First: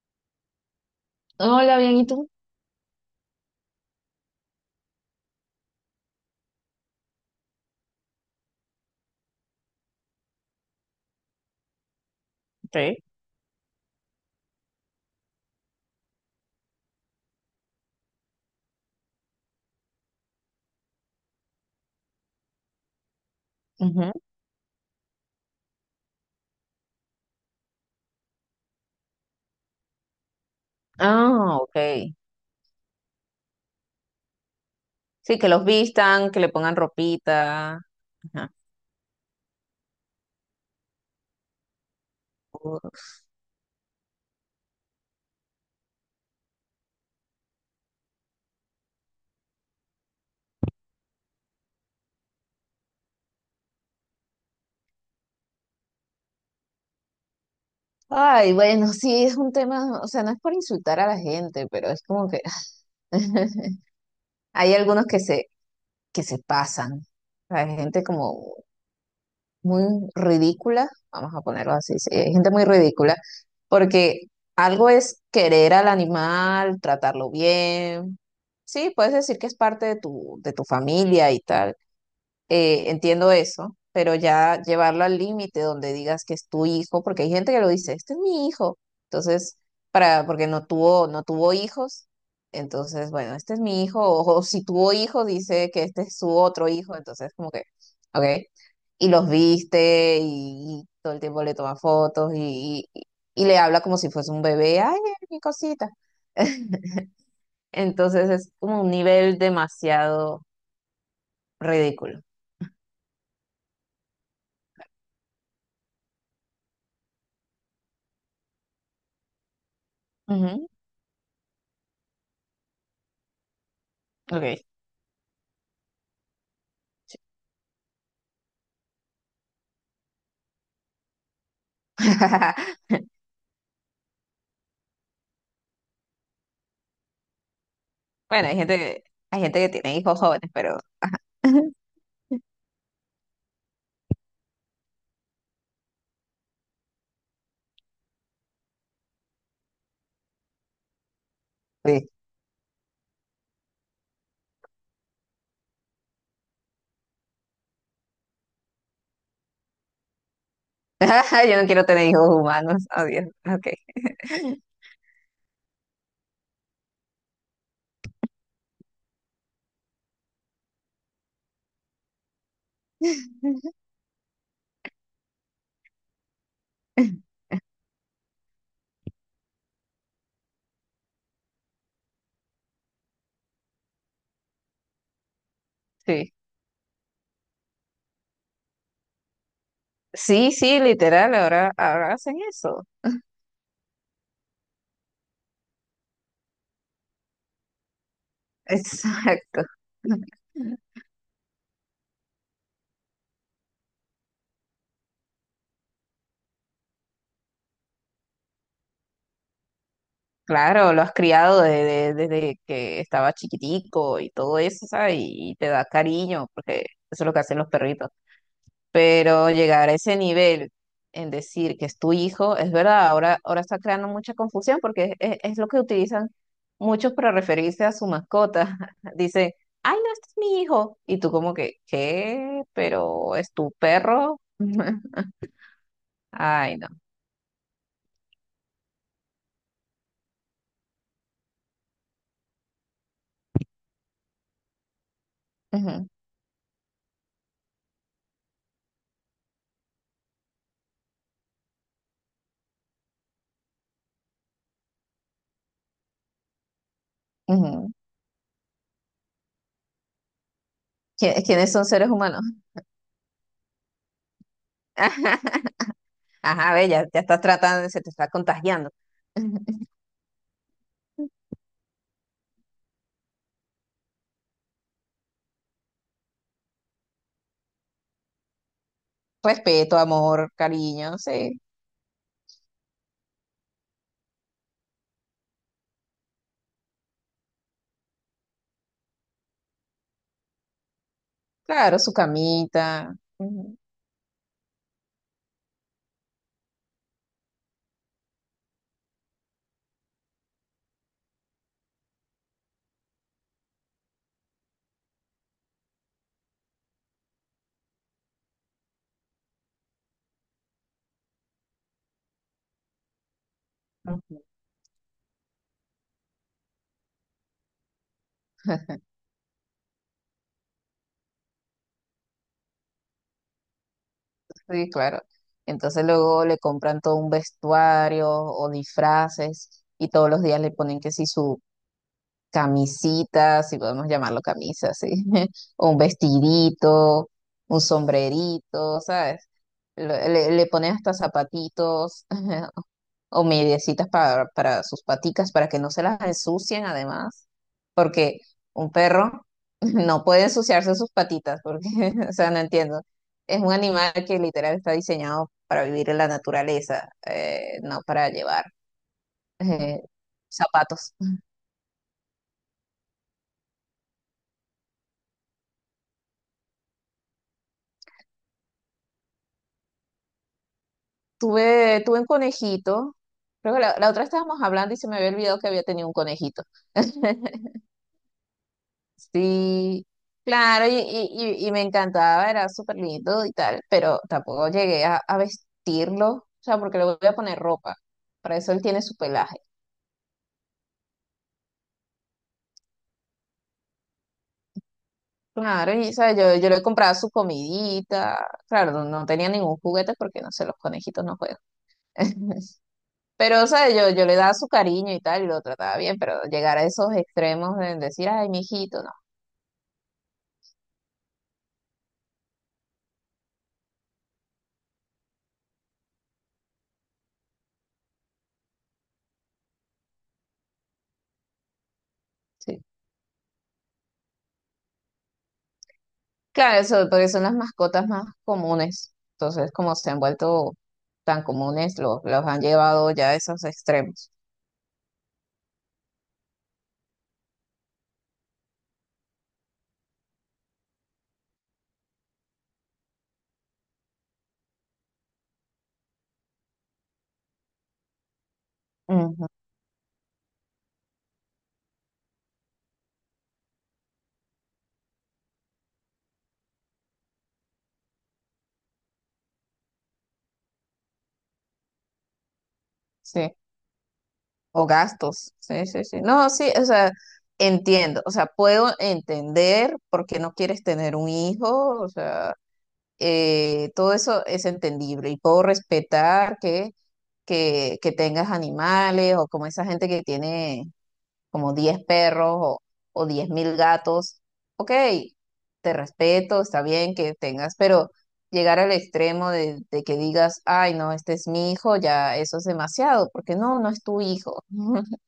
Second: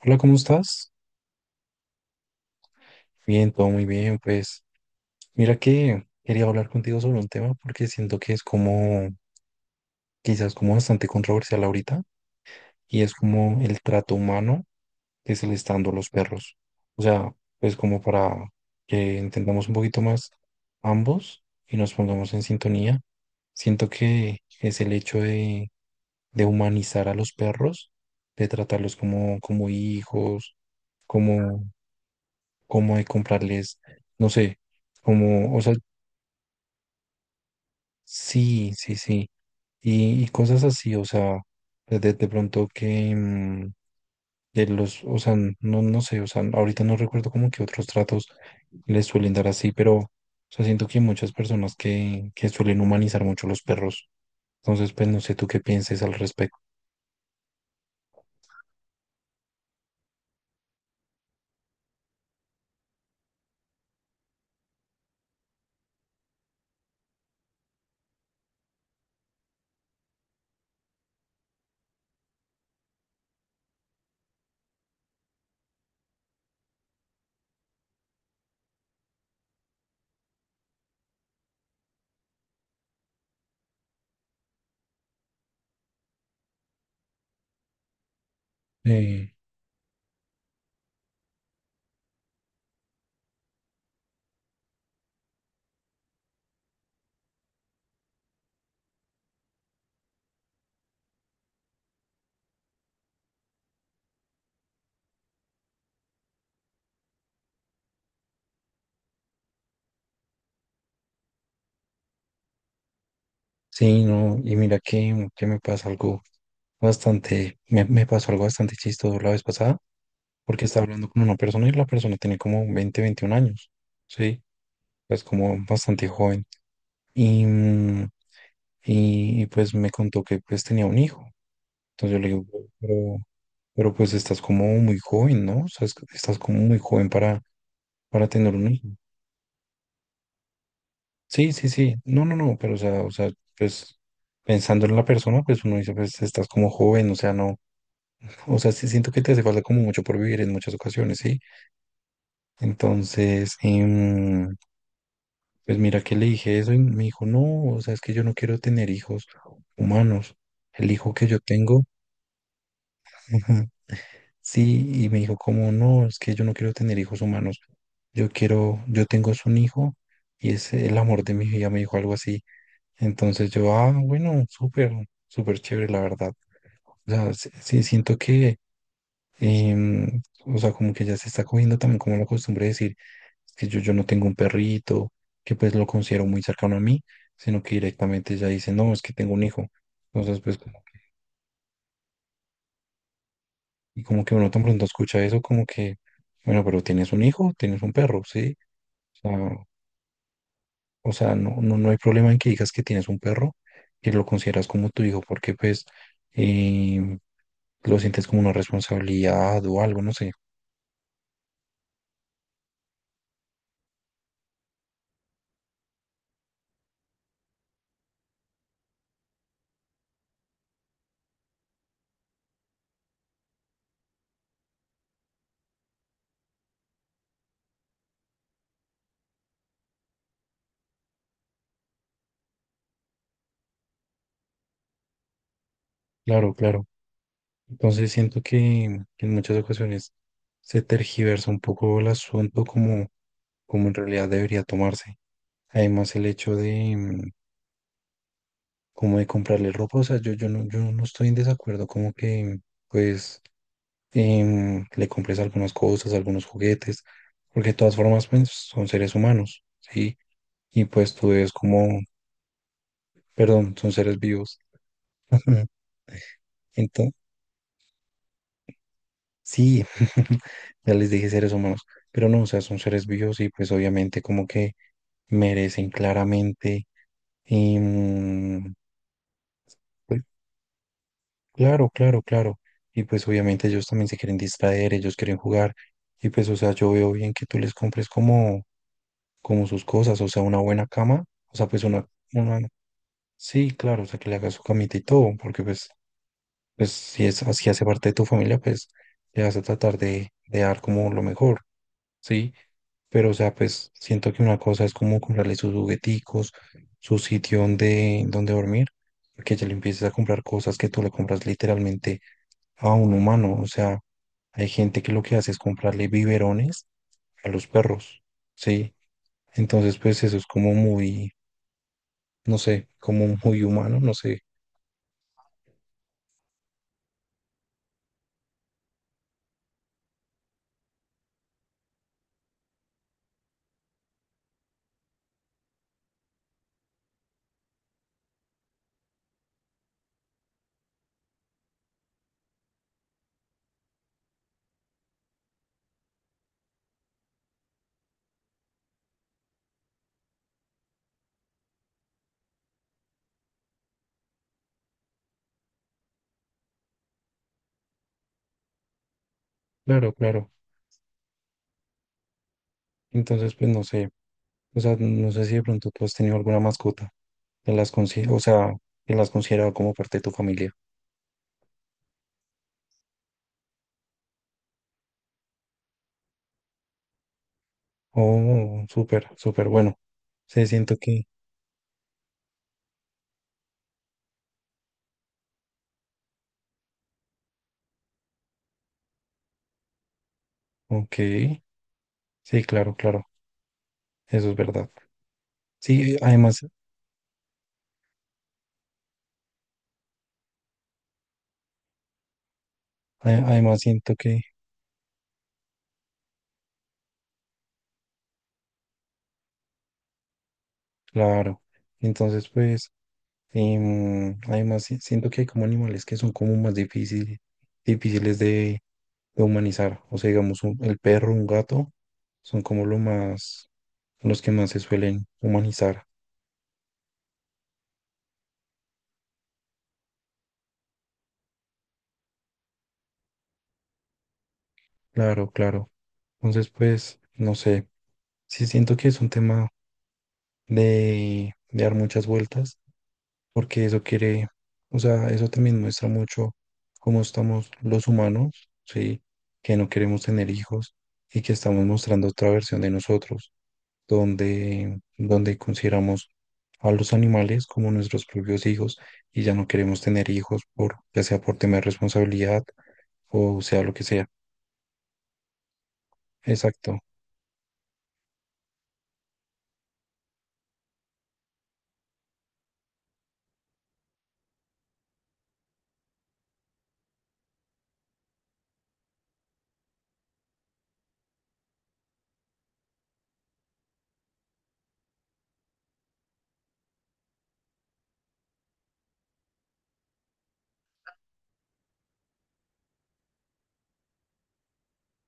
Hola, ¿cómo estás? Hola, bien, ¿y tú? Bien, todo muy bien. Pues mira que quería hablar contigo sobre un tema porque siento que es como, quizás como bastante controversial ahorita y Sí. es como el trato humano que se le está dando a los perros. O sea, pues como para que entendamos un poquito más ambos y nos pongamos en sintonía. Siento Ujú. que es el hecho de humanizar a los perros, de tratarlos como, como hijos, Ah, como ok. como de comprarles, no sé, Sí, que como, o los sea, vistan, que le pongan ropita. Ajá. sí, sí, sí, y cosas así, o sea, de pronto que de los, o sea, no sé, o sea, ahorita no recuerdo como que otros tratos les suelen dar así, pero, o sea, siento que hay muchas personas que suelen humanizar mucho los perros, entonces, pues, no sé tú qué pienses al respecto. Ay, bueno, sí, es un tema, o sea, no es por insultar a la gente, pero es como que hay algunos que se pasan. Hay gente como muy ridícula, vamos a ponerlo así, sí, hay gente muy ridícula, porque algo es querer al animal, tratarlo bien. Sí, puedes decir que es parte de tu familia y tal. Entiendo eso, pero ya llevarlo al límite donde digas que es tu hijo, porque hay gente que lo dice, este es mi hijo. Eh, Entonces, porque no tuvo hijos, entonces, bueno, este es mi hijo, o si tuvo hijos, dice que este es su otro hijo, entonces como que, ok. Y los viste y todo el tiempo le toma fotos y le habla como si fuese un bebé, ay, mira mi cosita. Entonces es como un nivel demasiado ridículo. sí, no, y mira que me pasa algo bastante, me pasó algo bastante chistoso la vez pasada porque Ujú, estaba hablando con una persona y la persona tenía como 20 21 años, ¿sí? ok. Es como bastante joven. Y, mm, pues me contó que pues tenía un hijo. Entonces yo le digo: "Pero, pero pero, pues estás como muy joven, ¿no? O sea, es- estás como muy joven para Bueno, tener hay un gente hijo." que, hay gente que tiene hijos jóvenes, pero Sí, sí, sí. No, no, no, pero o sea, pues pensando en la persona, pues uno dice, pues estás como joven, o sea, no, o sea, sí siento que te hace falta como mucho por vivir en muchas ocasiones, ¿sí? sí. Entonces, pues mira que le dije eso y me dijo, no, o sea, es que yo no quiero tener hijos humanos. El hijo que yo Yo no tengo, quiero tener hijos humanos. Adiós. Ok. sí, y me dijo, como no, es que yo no quiero tener hijos humanos. Yo quiero, yo tengo es un hijo y es el amor de mi vida, me dijo algo así. Entonces yo, ah, bueno, súper, súper chévere, la verdad. O sea, sí, sí siento que o sea, como que ya se está cogiendo también como la costumbre de decir: "Es que yo no tengo un perrito, que pues lo considero Sí. muy cercano a mí, sino que directamente ya dice, no, es que tengo un hijo." Entonces, Sí, pues, como- sí, literal, ahora hacen eso. y como que uno tan pronto escucha eso, como que, bueno, pero tienes un hijo, tienes un perro, ¿sí? O sea, Exacto. o sea, no, no hay problema en que digas que tienes un perro y lo consideras como tu hijo, porque pues em, lo sientes como una responsabilidad o algo, no sé. Claro, lo has criado desde que estaba chiquitico y todo eso, ¿sabes? Y, te da cariño, porque eso es lo que hacen los perritos. Pero llegar a ese nivel en decir que es tu hijo, es verdad, ahora está creando mucha confusión porque es lo que utilizan muchos para referirse a su mascota. Dice ay, no, este es mi hijo. Y tú como que, ¿qué? ¿Pero es tu perro? Claro, Ay, claro. no. Entonces siento que, en muchas ocasiones se tergiversa un poco el asunto como, como en realidad debería tomarse. Ujú, Además el hecho de como de comprarle ropa, o sea, yo, yo no estoy en desacuerdo como que pues le compres algunas cosas, algunos juguetes, porque de ujú. todas formas pues, son seres humanos, ¿sí? Y pues tú es ¿Quiénes son como, seres humanos? perdón, son seres vivos. Ajá, ve, ya, Entonces, ya estás tratando, se te está contagiando. sí, ya les dije seres humanos, pero no, o sea, son seres vivos y pues obviamente como que merecen claramente. em, Respeto, pues, amor, cariño, sí. claro, claro, claro. Y pues obviamente ellos también se quieren distraer, ellos quieren jugar. Y pues, o sea, yo veo bien que tú les compres como, como sus cosas, o sea, una buena cama, o sea, Claro, su una, camita. sí, claro, o sea, que le hagas su camita y todo, porque pues, pues si es así hace parte de tu familia, pues le vas a tratar de dar como lo mejor. ¿Sí? Pero, o sea, pues siento que una cosa es como comprarle sus jugueticos, su sitio donde, donde dormir, porque ya le empiezas a comprar cosas que tú le compras literalmente a un humano. O sea, Ujú. hay gente que lo que hace es comprarle biberones a los perros, ¿sí? Entonces, pues eso es como muy, no sé, como muy humano, no sé. Sí, claro. Entonces luego le compran todo un vestuario o disfraces y todos los días le ponen que si su camisita, si podemos llamarlo camisa, sí, o un vestidito, un sombrerito, ¿sabes? Le ponen hasta zapatitos, o mediecitas para sus paticas, para que no se las ensucien además, porque un perro no puede ensuciarse sus patitas, porque, o sea, no entiendo. Es un animal que literal está diseñado para vivir en la naturaleza, no para llevar eh, Claro, claro. zapatos. Entonces, pues no sé. O sea, no sé si de pronto tú has tenido alguna mascota que las consi- o sea, que las considerado como parte de tu familia. Tuve un conejito, creo que la otra estábamos hablando y se me había olvidado que había tenido un conejito. Oh, súper, súper bueno. Sí, Sí, claro, y, siento que, y, y y me encantaba, era súper lindo y tal, pero tampoco llegué a vestirlo, o sea, porque le voy a poner ropa, para eso él tiene su pelaje. ok, sí, claro, claro, eso es verdad. Claro, y Sí, ¿sabes? Yo, además, yo le compraba su comidita, claro, no, no tenía ningún juguete porque no sé, los conejitos no juegan. a- Pero, además ¿sabes? Yo, siento yo le que, daba su cariño y tal, y lo trataba bien, pero llegar a esos extremos de decir, ay, mi hijito, no. claro, entonces pues, además si- siento que hay como animales que son como más difíciles, difíciles de humanizar. O sea, digamos, un- el perro, un gato, son Sí. como lo más, los que más se suelen humanizar. Claro, eso, porque son las mascotas más comunes. Entonces, como se han vuelto tan comunes, los han llevado ya a esos extremos. Claro, claro. Entonces pues, no sé, sí siento que es un tema de dar muchas vueltas porque eso quiere, o sea, eso también muestra mucho cómo estamos los humanos, ¿sí? Ujú, Que no queremos tener hijos y que estamos mostrando otra versión de nosotros, donde consideramos a los animales como nuestros propios hijos y ya no queremos tener hijos por, ya sea por tema de responsabilidad sí. o sea lo que sea. O gastos. Sí, sí, sí. No, sí, o Exacto, sea, entiendo. O sea, puedo entender por qué no quieres tener un hijo. O sea, todo eso es entendible. Y puedo respetar que tengas animales o como esa gente que tiene, como 10 perros o 10.000 gatos, ok, te respeto, está bien que tengas, pero llegar al extremo de que digas, ay, no, este es mi hijo, ya eso es demasiado, porque no, no es tu hijo.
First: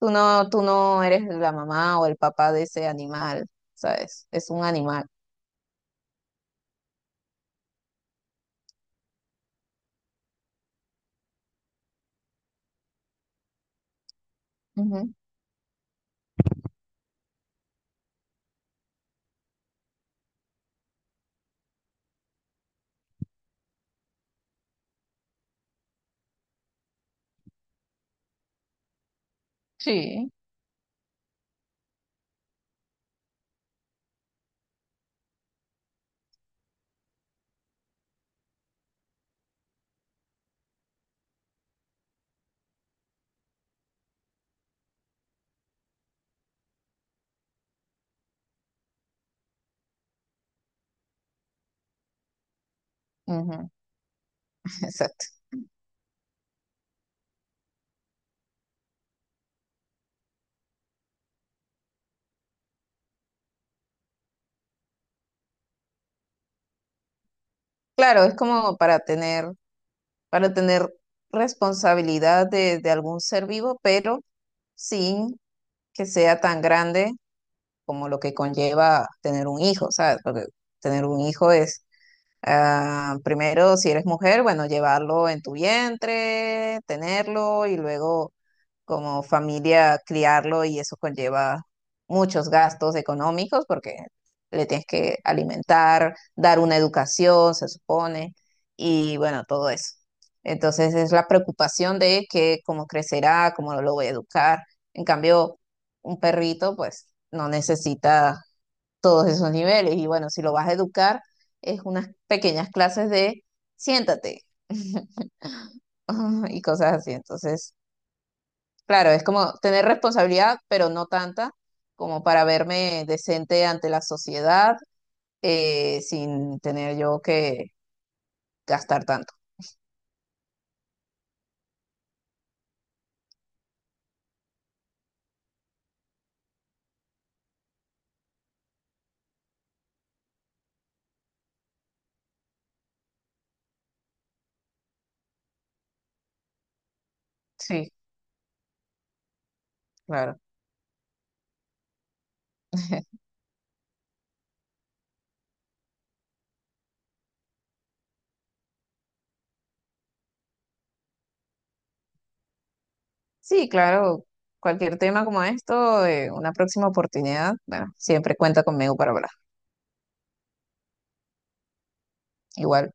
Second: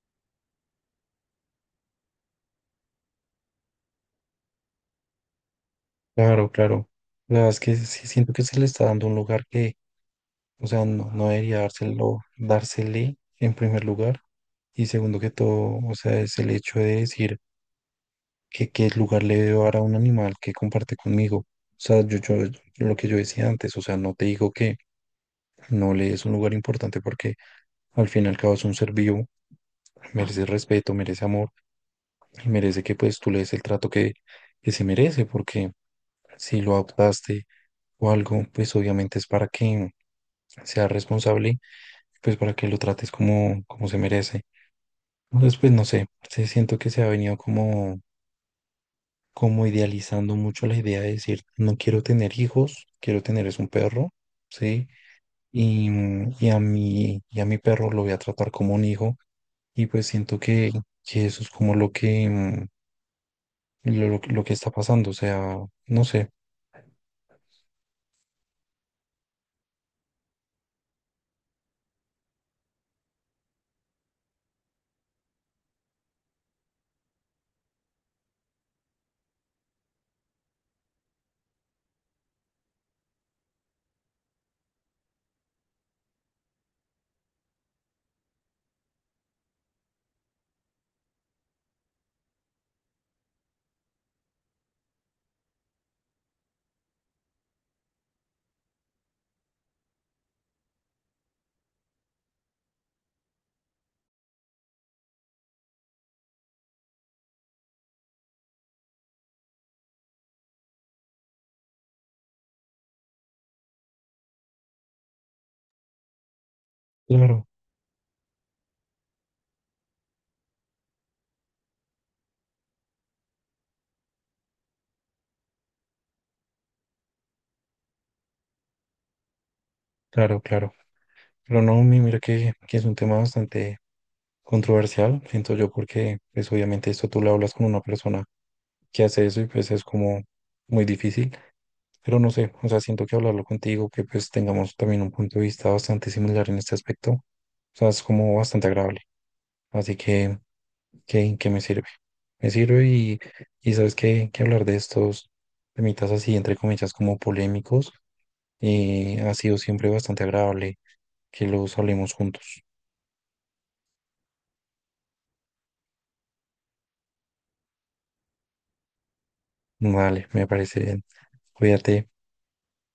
Tú no eres la mamá o el papá de ese animal, ¿sabes? Es un animal. claro, claro. La verdad es que sí siento que se le está dando un lugar que o sea, no debería dárselo, dársele en primer lugar. Y Ujú, segundo que todo, o sea, es el hecho de decir que qué lugar le debo dar a un animal que comparte conmigo. O sea, yo, lo que yo decía antes, o sea, no te digo que no le des un lugar importante porque al fin y al cabo es un ser vivo, sí. merece respeto, merece amor y merece que pues tú le des el trato que se merece porque si lo adoptaste o algo, pues obviamente es para que sea responsable, pues para que lo trates como, como se merece. Después, no sé, sí siento que se ha venido como, como idealizando mucho la idea de decir, no quiero tener hijos, quiero tener es un Ujú. perro, ¿sí? Exacto. Y a mi perro lo voy a tratar como un hijo y pues siento que eso es como lo que, lo que está pasando, o sea, no sé, Claro, es como para tener, responsabilidad de algún ser vivo, pero sin que sea tan grande como lo que conlleva tener un hijo, ¿sabes? Porque tener un hijo es, ah, primero, si eres mujer, bueno, llevarlo en tu vientre, tenerlo y luego como familia criarlo y eso conlleva muchos gastos económicos porque le tienes que alimentar, dar una educación, se supone, y bueno, todo eso. Entonces es la preocupación de que cómo crecerá, cómo lo voy a educar. En cambio, un perrito pues no necesita todos esos niveles y bueno, si lo vas a educar es unas pequeñas clases de siéntate y cosas así. claro, Entonces, claro, es como tener responsabilidad, pero no tanta como para verme decente ante la sociedad, sin tener yo que gastar tanto. claro, claro. Pero no, mi- mira que es un tema bastante controversial, siento yo, porque pues obviamente esto tú lo hablas con una persona que hace eso y pues es como muy difícil. Pero no sé, o sea, siento que hablarlo contigo, que pues tengamos también un punto de vista bastante similar en este aspecto, o sea, Sí, es como bastante agradable. Así que, claro. ¿qué, qué me sirve? Me sirve y sabes que hablar de estos temitas así, entre comillas, como polémicos, ha sido siempre bastante agradable que los hablemos juntos. Sí, claro. Cualquier tema como esto, una próxima oportunidad, bueno, siempre cuenta conmigo para hablar. Vale, me parece bien. Cuídate. Igual.